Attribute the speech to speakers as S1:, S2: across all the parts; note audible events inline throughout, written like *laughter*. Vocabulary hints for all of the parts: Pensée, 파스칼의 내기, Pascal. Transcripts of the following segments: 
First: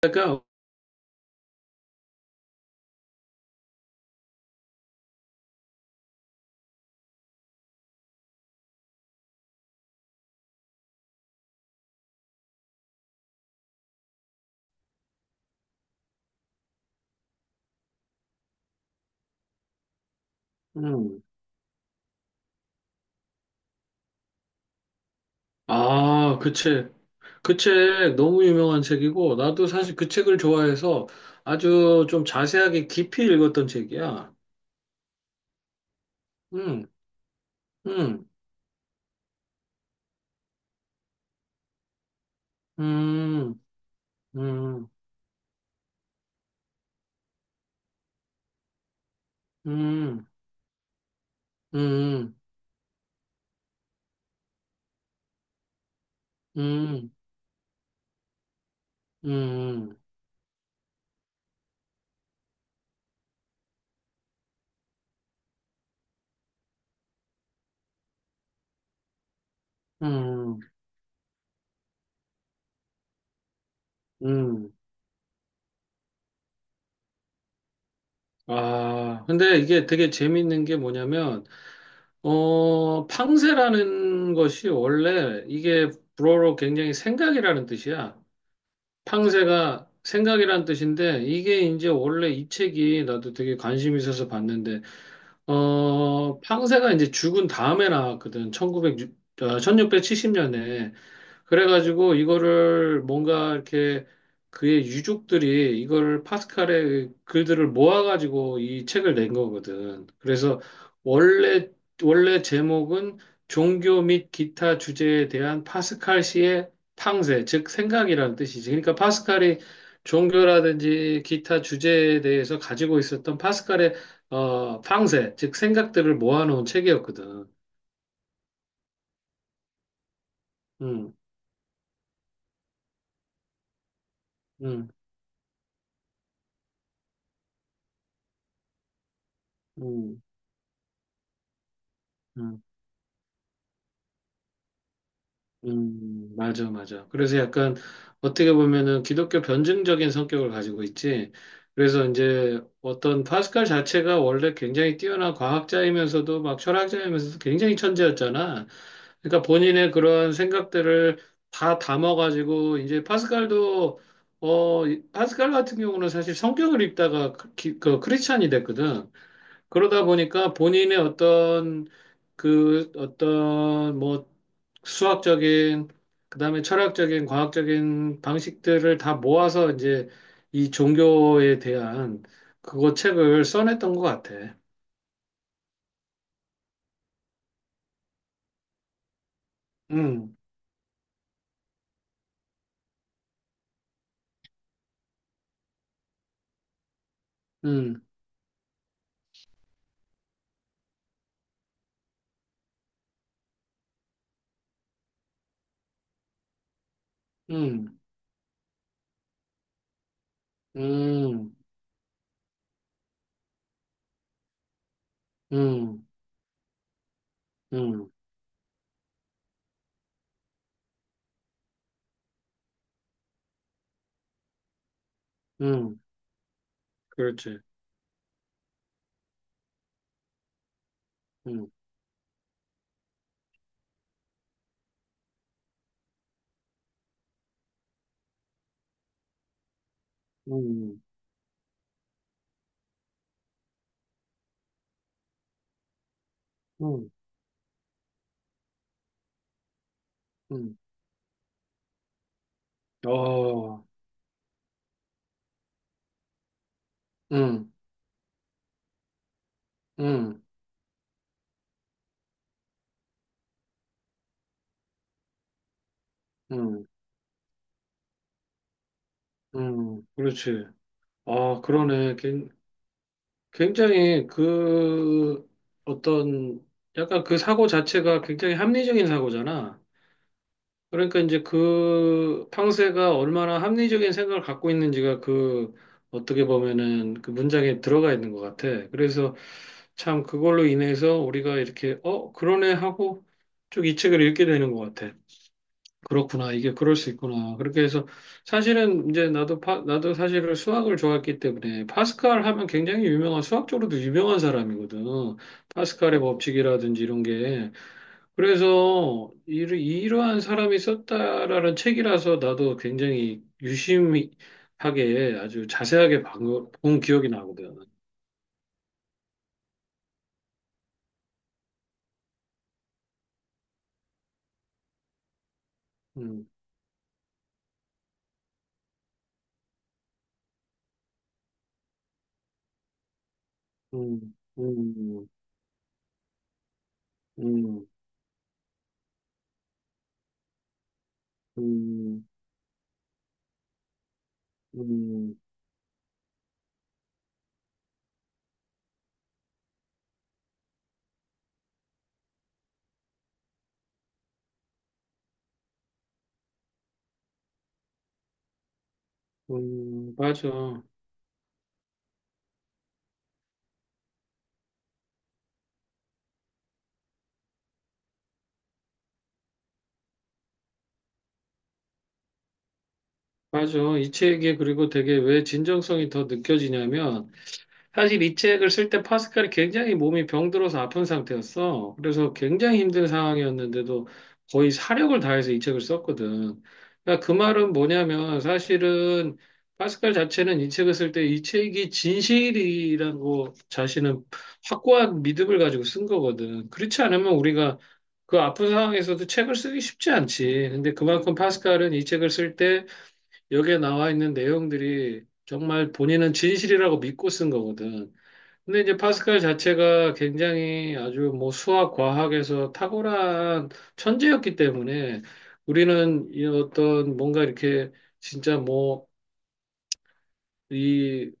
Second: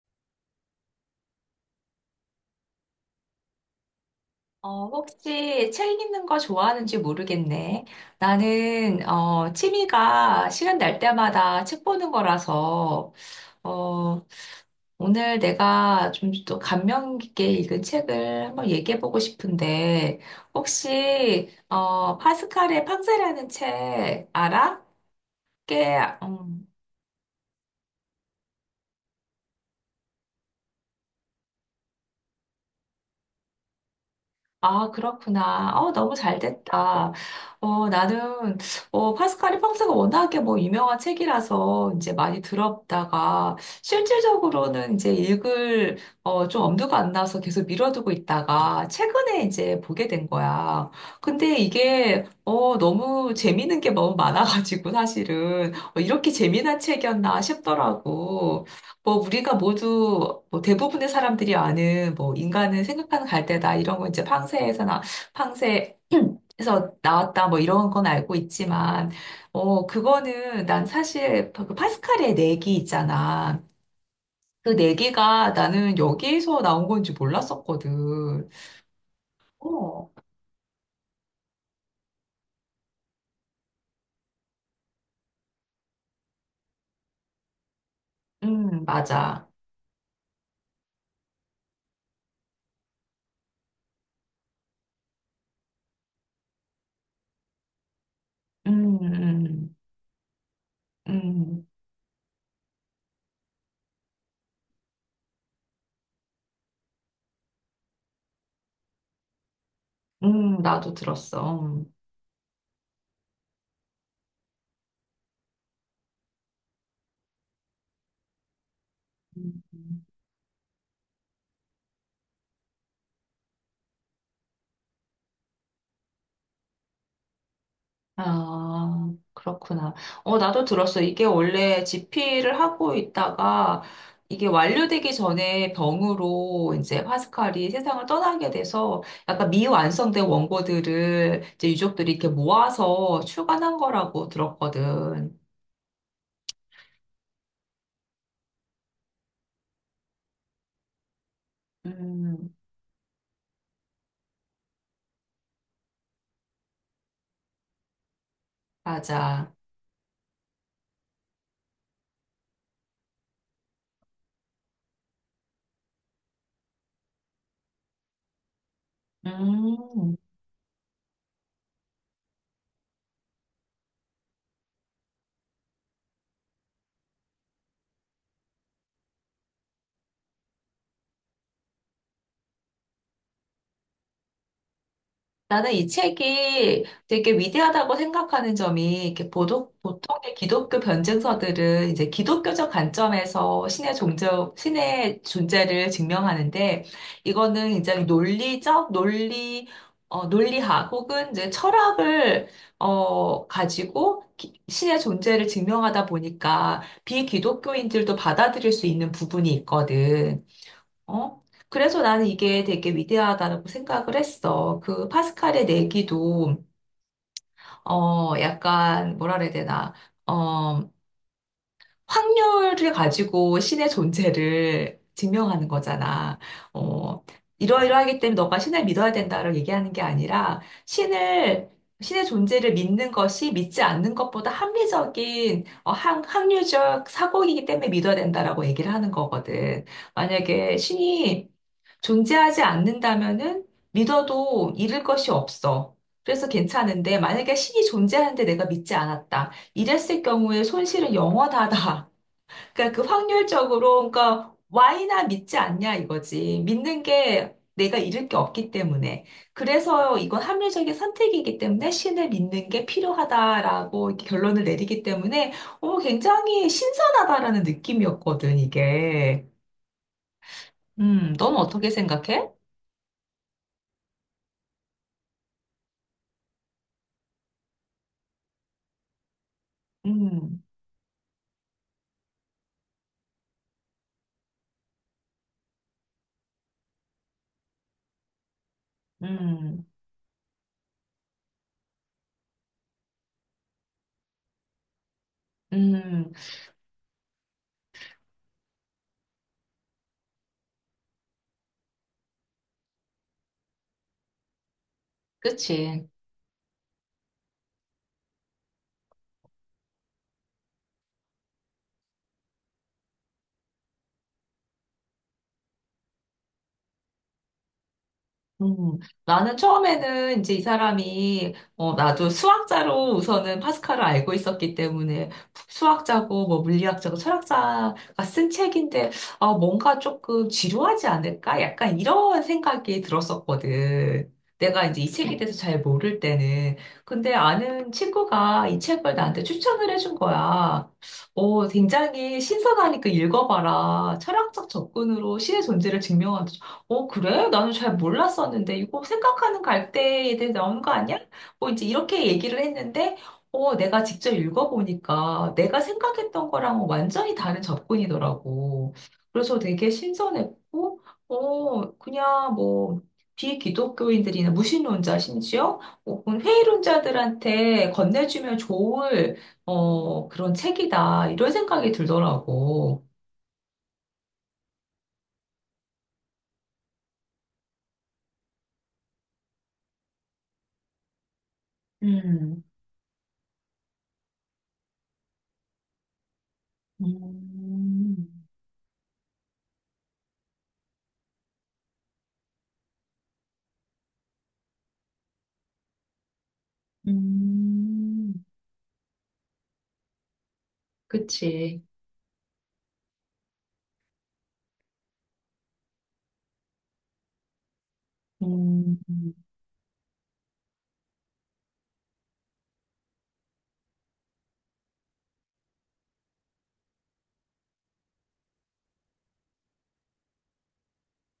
S1: 그러니까,
S2: 혹시 책 읽는 거 좋아하는지 모르겠네. 나는, 취미가 시간 날 때마다 책 보는 거라서, 어, 오늘 내가 좀 또 감명 깊게 읽은 책을 한번 얘기해 보고 싶은데,
S1: 음.
S2: 혹시, 파스칼의 팡세라는 책 알아? 꽤,
S1: 아, 그 책. 그 책 너무 유명한 책이고, 나도 사실 그 책을 좋아해서 아주 좀 자세하게 깊이 읽었던 책이야.
S2: 아, 그렇구나. 너무 잘
S1: 음,
S2: 됐다. 어,
S1: 음,
S2: 나는, 어, 파스칼이 평소가 워낙에 뭐 유명한 책이라서 이제 많이
S1: 음,
S2: 들었다가
S1: 음,
S2: 실질적으로는 이제 읽을, 좀 엄두가 안 나서 계속 미뤄두고 있다가 최근에 이제 보게
S1: 음,
S2: 된 거야. 근데 이게,
S1: 음,
S2: 어, 너무 재밌는 게 너무 많아가지고 사실은, 이렇게 재미난
S1: 음,
S2: 책이었나 싶더라고. 뭐 우리가
S1: 음,
S2: 모두 뭐 대부분의 사람들이 아는 뭐 인간은 생각하는 갈대다 이런 거 이제 팡세에서 나왔다 뭐 이런 건 알고 있지만
S1: 음,
S2: 그거는 난 사실 그 파스칼의 내기 있잖아. 그
S1: 음.
S2: 내기가 나는 여기에서 나온 건지 몰랐었거든.
S1: 아, 근데 이게
S2: 어,
S1: 되게 재밌는 게 뭐냐면, 팡세라는 것이 원래 이게 불어로 굉장히 생각이라는 뜻이야.
S2: 맞아.
S1: 탕세가 생각이란 뜻인데 이게 이제 원래 이 책이 나도 되게 관심 있어서 봤는데 팡세가 이제 죽은 다음에 나왔거든. 천구
S2: 음,
S1: 백0천
S2: 음,
S1: 1670년에
S2: 음,
S1: 그래가지고 이거를 뭔가 이렇게 그의 유족들이 이걸 파스칼의 글들을 모아가지고 이 책을 낸 거거든. 그래서
S2: 나도
S1: 원래,
S2: 들었어.
S1: 원래 제목은 종교 및 기타 주제에 대한 파스칼 시의 탕세, 즉 생각이라는 뜻이지. 그러니까 파스칼이
S2: 음.
S1: 종교라든지 기타 주제에 대해서 가지고 있었던 파스칼의 탕세, 즉 생각들을 모아놓은 책이었거든.
S2: 아, 그렇구나. 어, 나도 들었어.
S1: 음,
S2: 이게 원래 지피를 하고 있다가 이게
S1: 음,
S2: 완료되기 전에 병으로 이제 파스칼이 세상을 떠나게 돼서 약간
S1: 음,
S2: 미완성된 원고들을 이제 유족들이 이렇게
S1: 음.
S2: 모아서 출간한 거라고 들었거든.
S1: 맞아, 맞아. 그래서 약간 어떻게 보면은 기독교 변증적인 성격을 가지고 있지. 그래서
S2: 음,
S1: 이제 어떤 파스칼 자체가 원래 굉장히 뛰어난 과학자이면서도 막 철학자이면서도 굉장히 천재였잖아. 그러니까
S2: 맞아.
S1: 본인의 그런 생각들을 다 담아가지고 이제 파스칼도 파스칼 같은 경우는 사실 성격을 입다가 그 크리스찬이 됐거든. 그러다
S2: 음.
S1: 보니까 본인의 어떤 그 어떤 뭐 수학적인 그다음에 철학적인 과학적인 방식들을 다 모아서 이제 이 종교에 대한 그거 책을 써냈던 것 같아.
S2: 나는 이 책이 되게 위대하다고 생각하는 점이 이렇게 보도, 보통의
S1: 음,
S2: 기독교 변증서들은 이제 기독교적 관점에서 신의 존재를 증명하는데 이거는
S1: 음,
S2: 굉장히 논리학 혹은 이제 철학을 가지고 기- 신의 존재를 증명하다 보니까
S1: 음,
S2: 비기독교인들도 받아들일 수 있는 부분이 있거든. 어?
S1: 음,
S2: 그래서 나는 이게 되게 위대하다고 생각을 했어. 그 파스칼의
S1: 음,
S2: 내기도,
S1: 음,
S2: 어, 약간, 뭐라 그래야 되나, 어, 확률을 가지고 신의 존재를 증명하는
S1: 음,
S2: 거잖아. 어,
S1: 그렇지.
S2: 이러이러하기 때문에 너가 신을 믿어야 된다를 얘기하는 게 아니라 신을
S1: 음,
S2: 신의 존재를 믿는 것이 믿지 않는 것보다 합리적인 확률적 사고이기 때문에 믿어야 된다라고 얘기를 하는 거거든. 만약에
S1: 음,
S2: 신이 존재하지 않는다면은 믿어도 잃을 것이 없어. 그래서
S1: 음,
S2: 괜찮은데 만약에 신이 존재하는데 내가 믿지 않았다. 이랬을 경우에
S1: 음,
S2: 손실은 영원하다. *laughs* 그러니까 그
S1: 어,
S2: 확률적으로, 그러니까 Y나 믿지 않냐 이거지. 믿는 게
S1: 음,
S2: 내가 잃을 게 없기 때문에. 그래서 이건
S1: 음,
S2: 합리적인 선택이기 때문에 신을 믿는 게 필요하다라고 이렇게 결론을 내리기 때문에, 굉장히
S1: 음,
S2: 신선하다라는 느낌이었거든, 이게.
S1: 그렇지.
S2: 넌
S1: 아,
S2: 어떻게
S1: 그러네.
S2: 생각해?
S1: 굉장히 그 어떤 약간 그 사고 자체가 굉장히 합리적인 사고잖아.
S2: 음,
S1: 그러니까 이제 그 팡세가 얼마나 합리적인 생각을 갖고 있는지가 그 어떻게 보면은 그 문장에 들어가 있는 것 같아. 그래서
S2: 음,
S1: 참 그걸로 인해서 우리가 이렇게 그러네 하고 쭉 이 책을 읽게 되는 것 같아.
S2: 음,
S1: 그렇구나. 이게 그럴 수 있구나. 그렇게 해서 사실은 이제 나도 사실은 수학을 좋아했기 때문에 파스칼 하면 굉장히 유명한 수학적으로도 유명한 사람이거든.
S2: 그치.
S1: 파스칼의 법칙이라든지 이런 게. 그래서 이러한 사람이 썼다라는 책이라서 나도 굉장히 유심하게 아주 자세하게 본 기억이 나거든.
S2: 음, 나는 처음에는 이제 이 사람이, 나도 수학자로 우선은 파스칼을 알고 있었기 때문에 수학자고
S1: 음,
S2: 뭐 물리학자고 철학자가 쓴 책인데, 아, 뭔가 조금 지루하지 않을까? 약간 이런 생각이 들었었거든.
S1: 음,
S2: 내가 이제 이
S1: 음,
S2: 책에 대해서 잘 모를 때는. 근데
S1: 음,
S2: 아는 친구가 이 책을 나한테 추천을 해준 거야.
S1: 음,
S2: 어,
S1: 음,
S2: 굉장히 신선하니까 읽어봐라. 철학적
S1: 음,
S2: 접근으로 신의 존재를 증명한다. 어, 그래? 나는 잘 몰랐었는데, 이거 생각하는 갈대에 대해 나오는 거 아니야? 뭐 이제 이렇게 얘기를 했는데, 내가 직접 읽어보니까 내가 생각했던 거랑 완전히 다른 접근이더라고. 그래서 되게
S1: 맞아.
S2: 신선했고, 그냥 뭐, 비기독교인들이나 무신론자 심지어 혹은 회의론자들한테 건네주면 좋을, 그런 책이다. 이런 생각이 들더라고.
S1: 맞아. 이 책이 그리고 되게 왜 진정성이 더 느껴지냐면, 사실 이 책을 쓸 때 파스칼이 굉장히 몸이 병들어서 아픈 상태였어. 그래서
S2: 음.
S1: 굉장히 힘든 상황이었는데도 거의 사력을 다해서 이 책을 썼거든. 그러니까 그 말은
S2: 음.
S1: 뭐냐면, 사실은 파스칼 자체는 이 책을 쓸 때 이 책이 진실이라고 자신은 확고한 믿음을 가지고 쓴 거거든. 그렇지 않으면 우리가
S2: 음,
S1: 그 아픈 상황에서도 책을 쓰기 쉽지 않지. 근데 그만큼
S2: 그치.
S1: 파스칼은 이 책을 쓸때 여기에 나와 있는 내용들이 정말 본인은 진실이라고 믿고 쓴 거거든. 근데 이제
S2: 음,
S1: 파스칼 자체가 굉장히 아주 뭐 수학, 과학에서 탁월한 천재였기 때문에 우리는 이 어떤 뭔가 이렇게 진짜 뭐 이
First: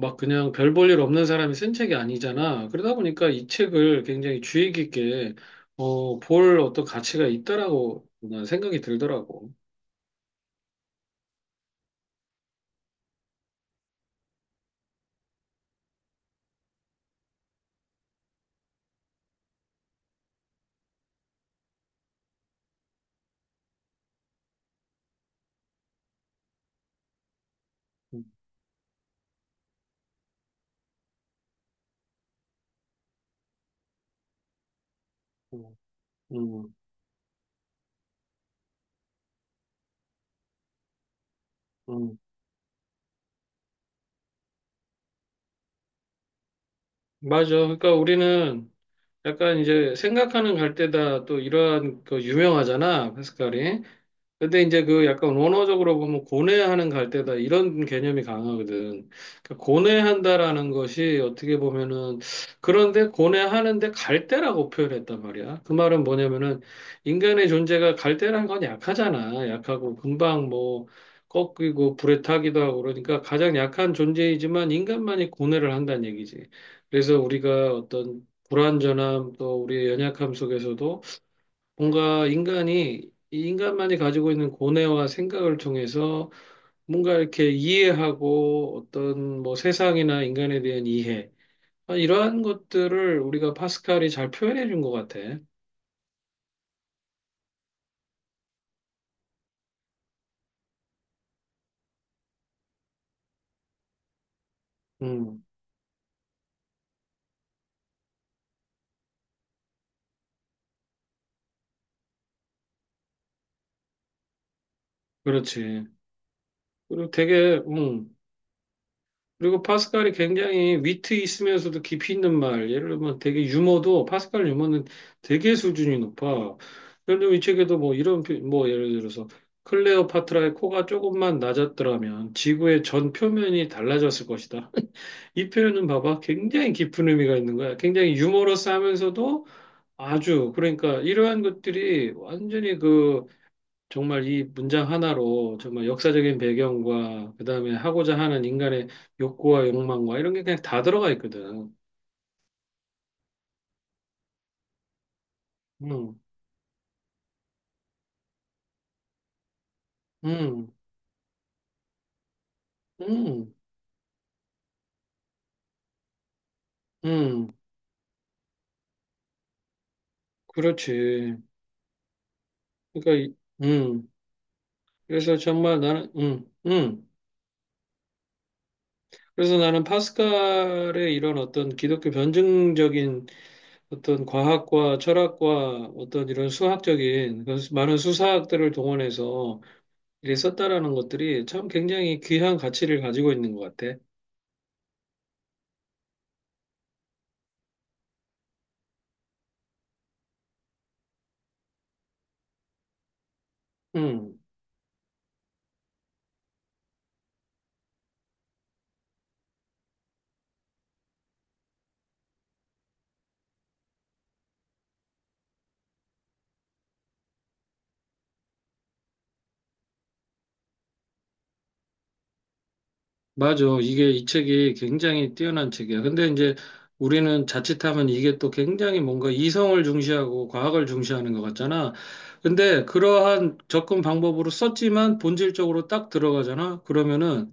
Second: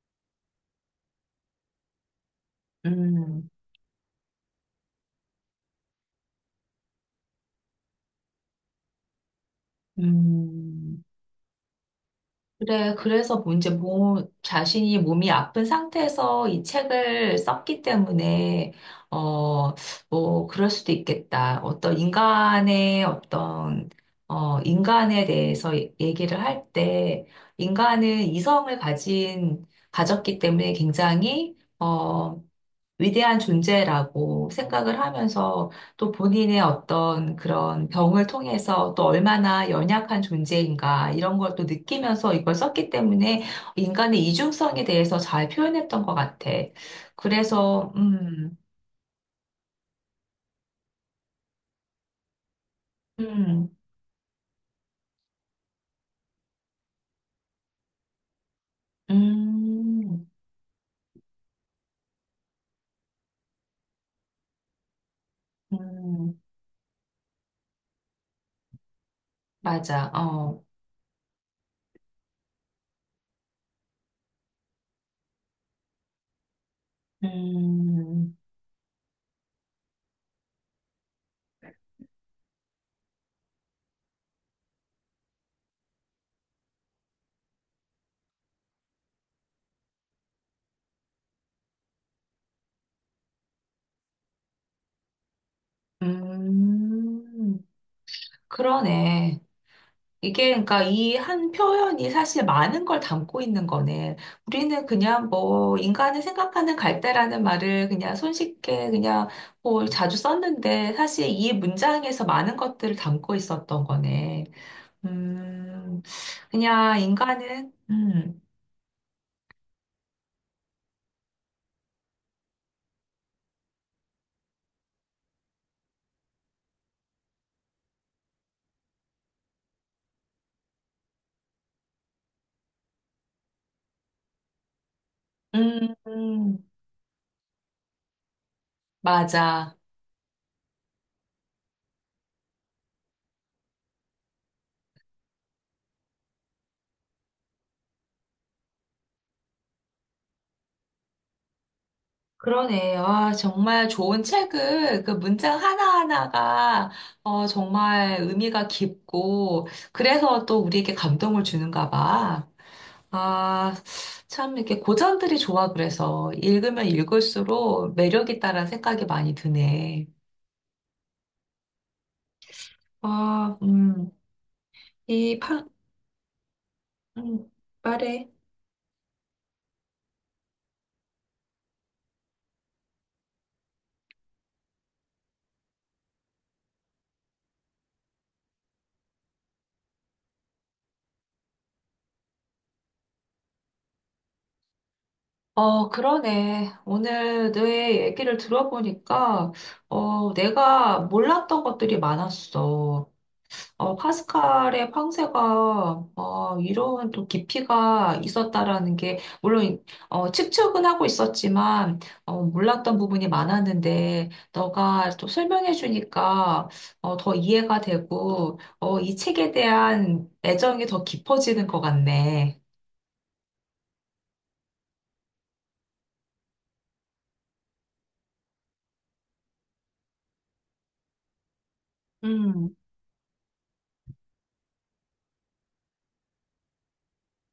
S1: 막 그냥 별 볼일 없는 사람이 쓴 책이 아니잖아. 그러다 보니까
S2: 음,
S1: 이 책을 굉장히 주의 깊게 볼 어떤 가치가 있다라고 난 생각이 들더라고.
S2: 음. 그래, 그래서 뭐 이제 몸, 자신이 몸이 아픈 상태에서 이 책을 썼기 때문에, 어, 뭐, 그럴 수도 있겠다. 어떤 인간의 어떤, 인간에 대해서 얘- 얘기를 할 때, 인간은
S1: 음,
S2: 이성을 가진, 가졌기 때문에 굉장히, 어, 위대한 존재라고 생각을 하면서
S1: 음.
S2: 또 본인의
S1: 음,
S2: 어떤 그런 병을 통해서 또 얼마나 연약한 존재인가 이런 걸 또
S1: 음.
S2: 느끼면서 이걸 썼기 때문에 인간의 이중성에 대해서 잘 표현했던 것 같아.
S1: 맞아.
S2: 그래서,
S1: 그러니까 우리는 약간 이제 생각하는 갈대다 또 이러한 그 유명하잖아,
S2: 음,
S1: 페스칼이. 근데 이제 그 약간 원어적으로 보면 고뇌하는 갈대다 이런 개념이 강하거든. 그러니까
S2: 음,
S1: 고뇌한다라는 것이 어떻게 보면은 그런데 고뇌하는데 갈대라고 표현했단 말이야. 그 말은
S2: 음,
S1: 뭐냐면은 인간의 존재가 갈대라는 건 약하잖아. 약하고
S2: 맞아,
S1: 금방
S2: 어,
S1: 뭐 꺾이고 불에 타기도 하고 그러니까 가장 약한 존재이지만 인간만이 고뇌를 한다는 얘기지. 그래서 우리가 어떤
S2: 음,
S1: 불완전함 또 우리의 연약함 속에서도 뭔가 인간이 이 인간만이 가지고 있는 고뇌와 생각을 통해서 뭔가 이렇게 이해하고 어떤 뭐 세상이나 인간에 대한 이해 아, 이러한 것들을 우리가 파스칼이 잘 표현해 준 것 같아.
S2: 음, 그러네. 이게 그러니까 이 한 표현이 사실 많은 걸 담고 있는 거네. 우리는 그냥
S1: 음,
S2: 뭐 인간이 생각하는 갈대라는 말을 그냥 손쉽게 그냥 뭐 자주 썼는데 사실 이 문장에서 많은 것들을 담고 있었던 거네.
S1: 그렇지.
S2: 음, 그냥
S1: 그리고 되게
S2: 인간은
S1: 음, 그리고 파스칼이 굉장히 위트 있으면서도 깊이 있는 말. 예를 들면 되게 유머도 파스칼 유머는 되게 수준이 높아. 예를 들면 이 책에도 뭐 이런 뭐 예를 들어서 클레오파트라의 코가 조금만 낮았더라면 지구의 전 표면이 달라졌을 것이다. *laughs* 이 표현은
S2: 음,
S1: 봐봐.
S2: 음,
S1: 굉장히 깊은 의미가 있는 거야. 굉장히 유머러스하면서도
S2: 맞아.
S1: 아주 그러니까 이러한 것들이 완전히 그 정말 이 문장 하나로 정말 역사적인 배경과 그다음에 하고자 하는 인간의 욕구와 욕망과 이런 게 그냥 다 들어가 있거든.
S2: 그러네. 아, 정말 좋은 책을 그 문장
S1: 음,
S2: 하나하나가 정말 의미가 깊고 그래서 또
S1: 음,
S2: 우리에게 감동을 주는가 봐.
S1: 음,
S2: 아, 참 이렇게 고전들이 좋아 그래서 읽으면
S1: 음,
S2: 읽을수록 매력 있다라는 생각이 많이 드네.
S1: 그렇지. 그러니까, 이-
S2: 아,
S1: 음, 그래서
S2: 이 파,
S1: 정말 나는,
S2: 음, 말해.
S1: 그래서 나는 파스칼의 이런 어떤 기독교 변증적인 어떤 과학과 철학과 어떤 이런 수학적인 그런 많은 수사학들을 동원해서 이렇게 썼다라는 것들이 참 굉장히 귀한 가치를 가지고 있는 것 같아.
S2: 어, 그러네. 오늘 내 얘기를 들어보니까, 내가 몰랐던 것들이 많았어. 어,
S1: 음,
S2: 파스칼의 황새가 어, 이런 또 깊이가 있었다라는 게 물론 측측은 하고 있었지만 몰랐던 부분이 많았는데 너가 또 설명해 주니까 더 이해가 되고 이 책에 대한 애정이 더 깊어지는 것 같네.
S1: 맞아. 이게 이 책이 굉장히 뛰어난 책이야. 근데 이제 우리는 자칫하면 이게 또 굉장히 뭔가 이성을 중시하고 과학을 중시하는 것 같잖아.
S2: 음,
S1: 근데 그러한 접근 방법으로 썼지만 본질적으로 딱 들어가잖아. 그러면은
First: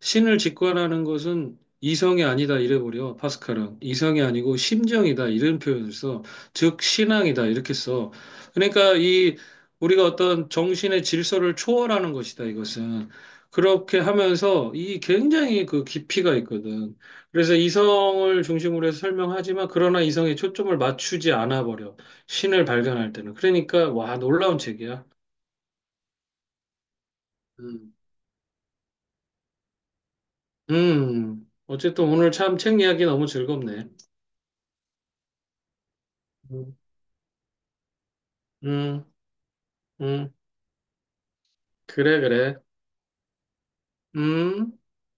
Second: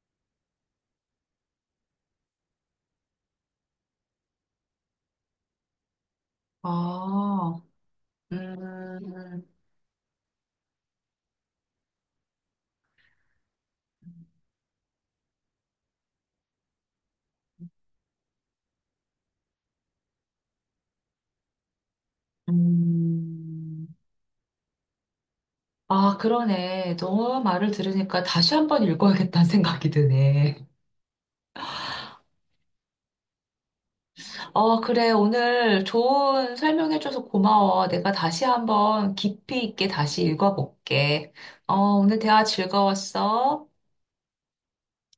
S1: 신을 직관하는 것은 이성이 아니다 이래버려. 파스칼은 이성이 아니고 심정이다 이런 표현을 써. 즉 신앙이다
S2: 아,
S1: 이렇게 써. 그러니까 이
S2: 음,
S1: 우리가 어떤 정신의 질서를 초월하는 것이다 이것은. 그렇게 하면서 이 굉장히 그 깊이가 있거든. 그래서 이성을 중심으로 해서 설명하지만 그러나 이성에 초점을 맞추지 않아 버려. 신을 발견할 때는.
S2: 음.
S1: 그러니까 와 놀라운 책이야.
S2: 아, 그러네. 너 말을
S1: 음.
S2: 들으니까 다시 한번 읽어야겠다는 생각이 드네.
S1: 음. 어쨌든 오늘 참 책 이야기 너무 즐겁네.
S2: 어, 그래. 오늘 좋은 설명해줘서 고마워. 내가 다시
S1: 음,
S2: 한번 깊이 있게 다시
S1: 음,
S2: 읽어볼게. 어, 오늘
S1: 그래,
S2: 대화
S1: 그래.
S2: 즐거웠어.
S1: 음.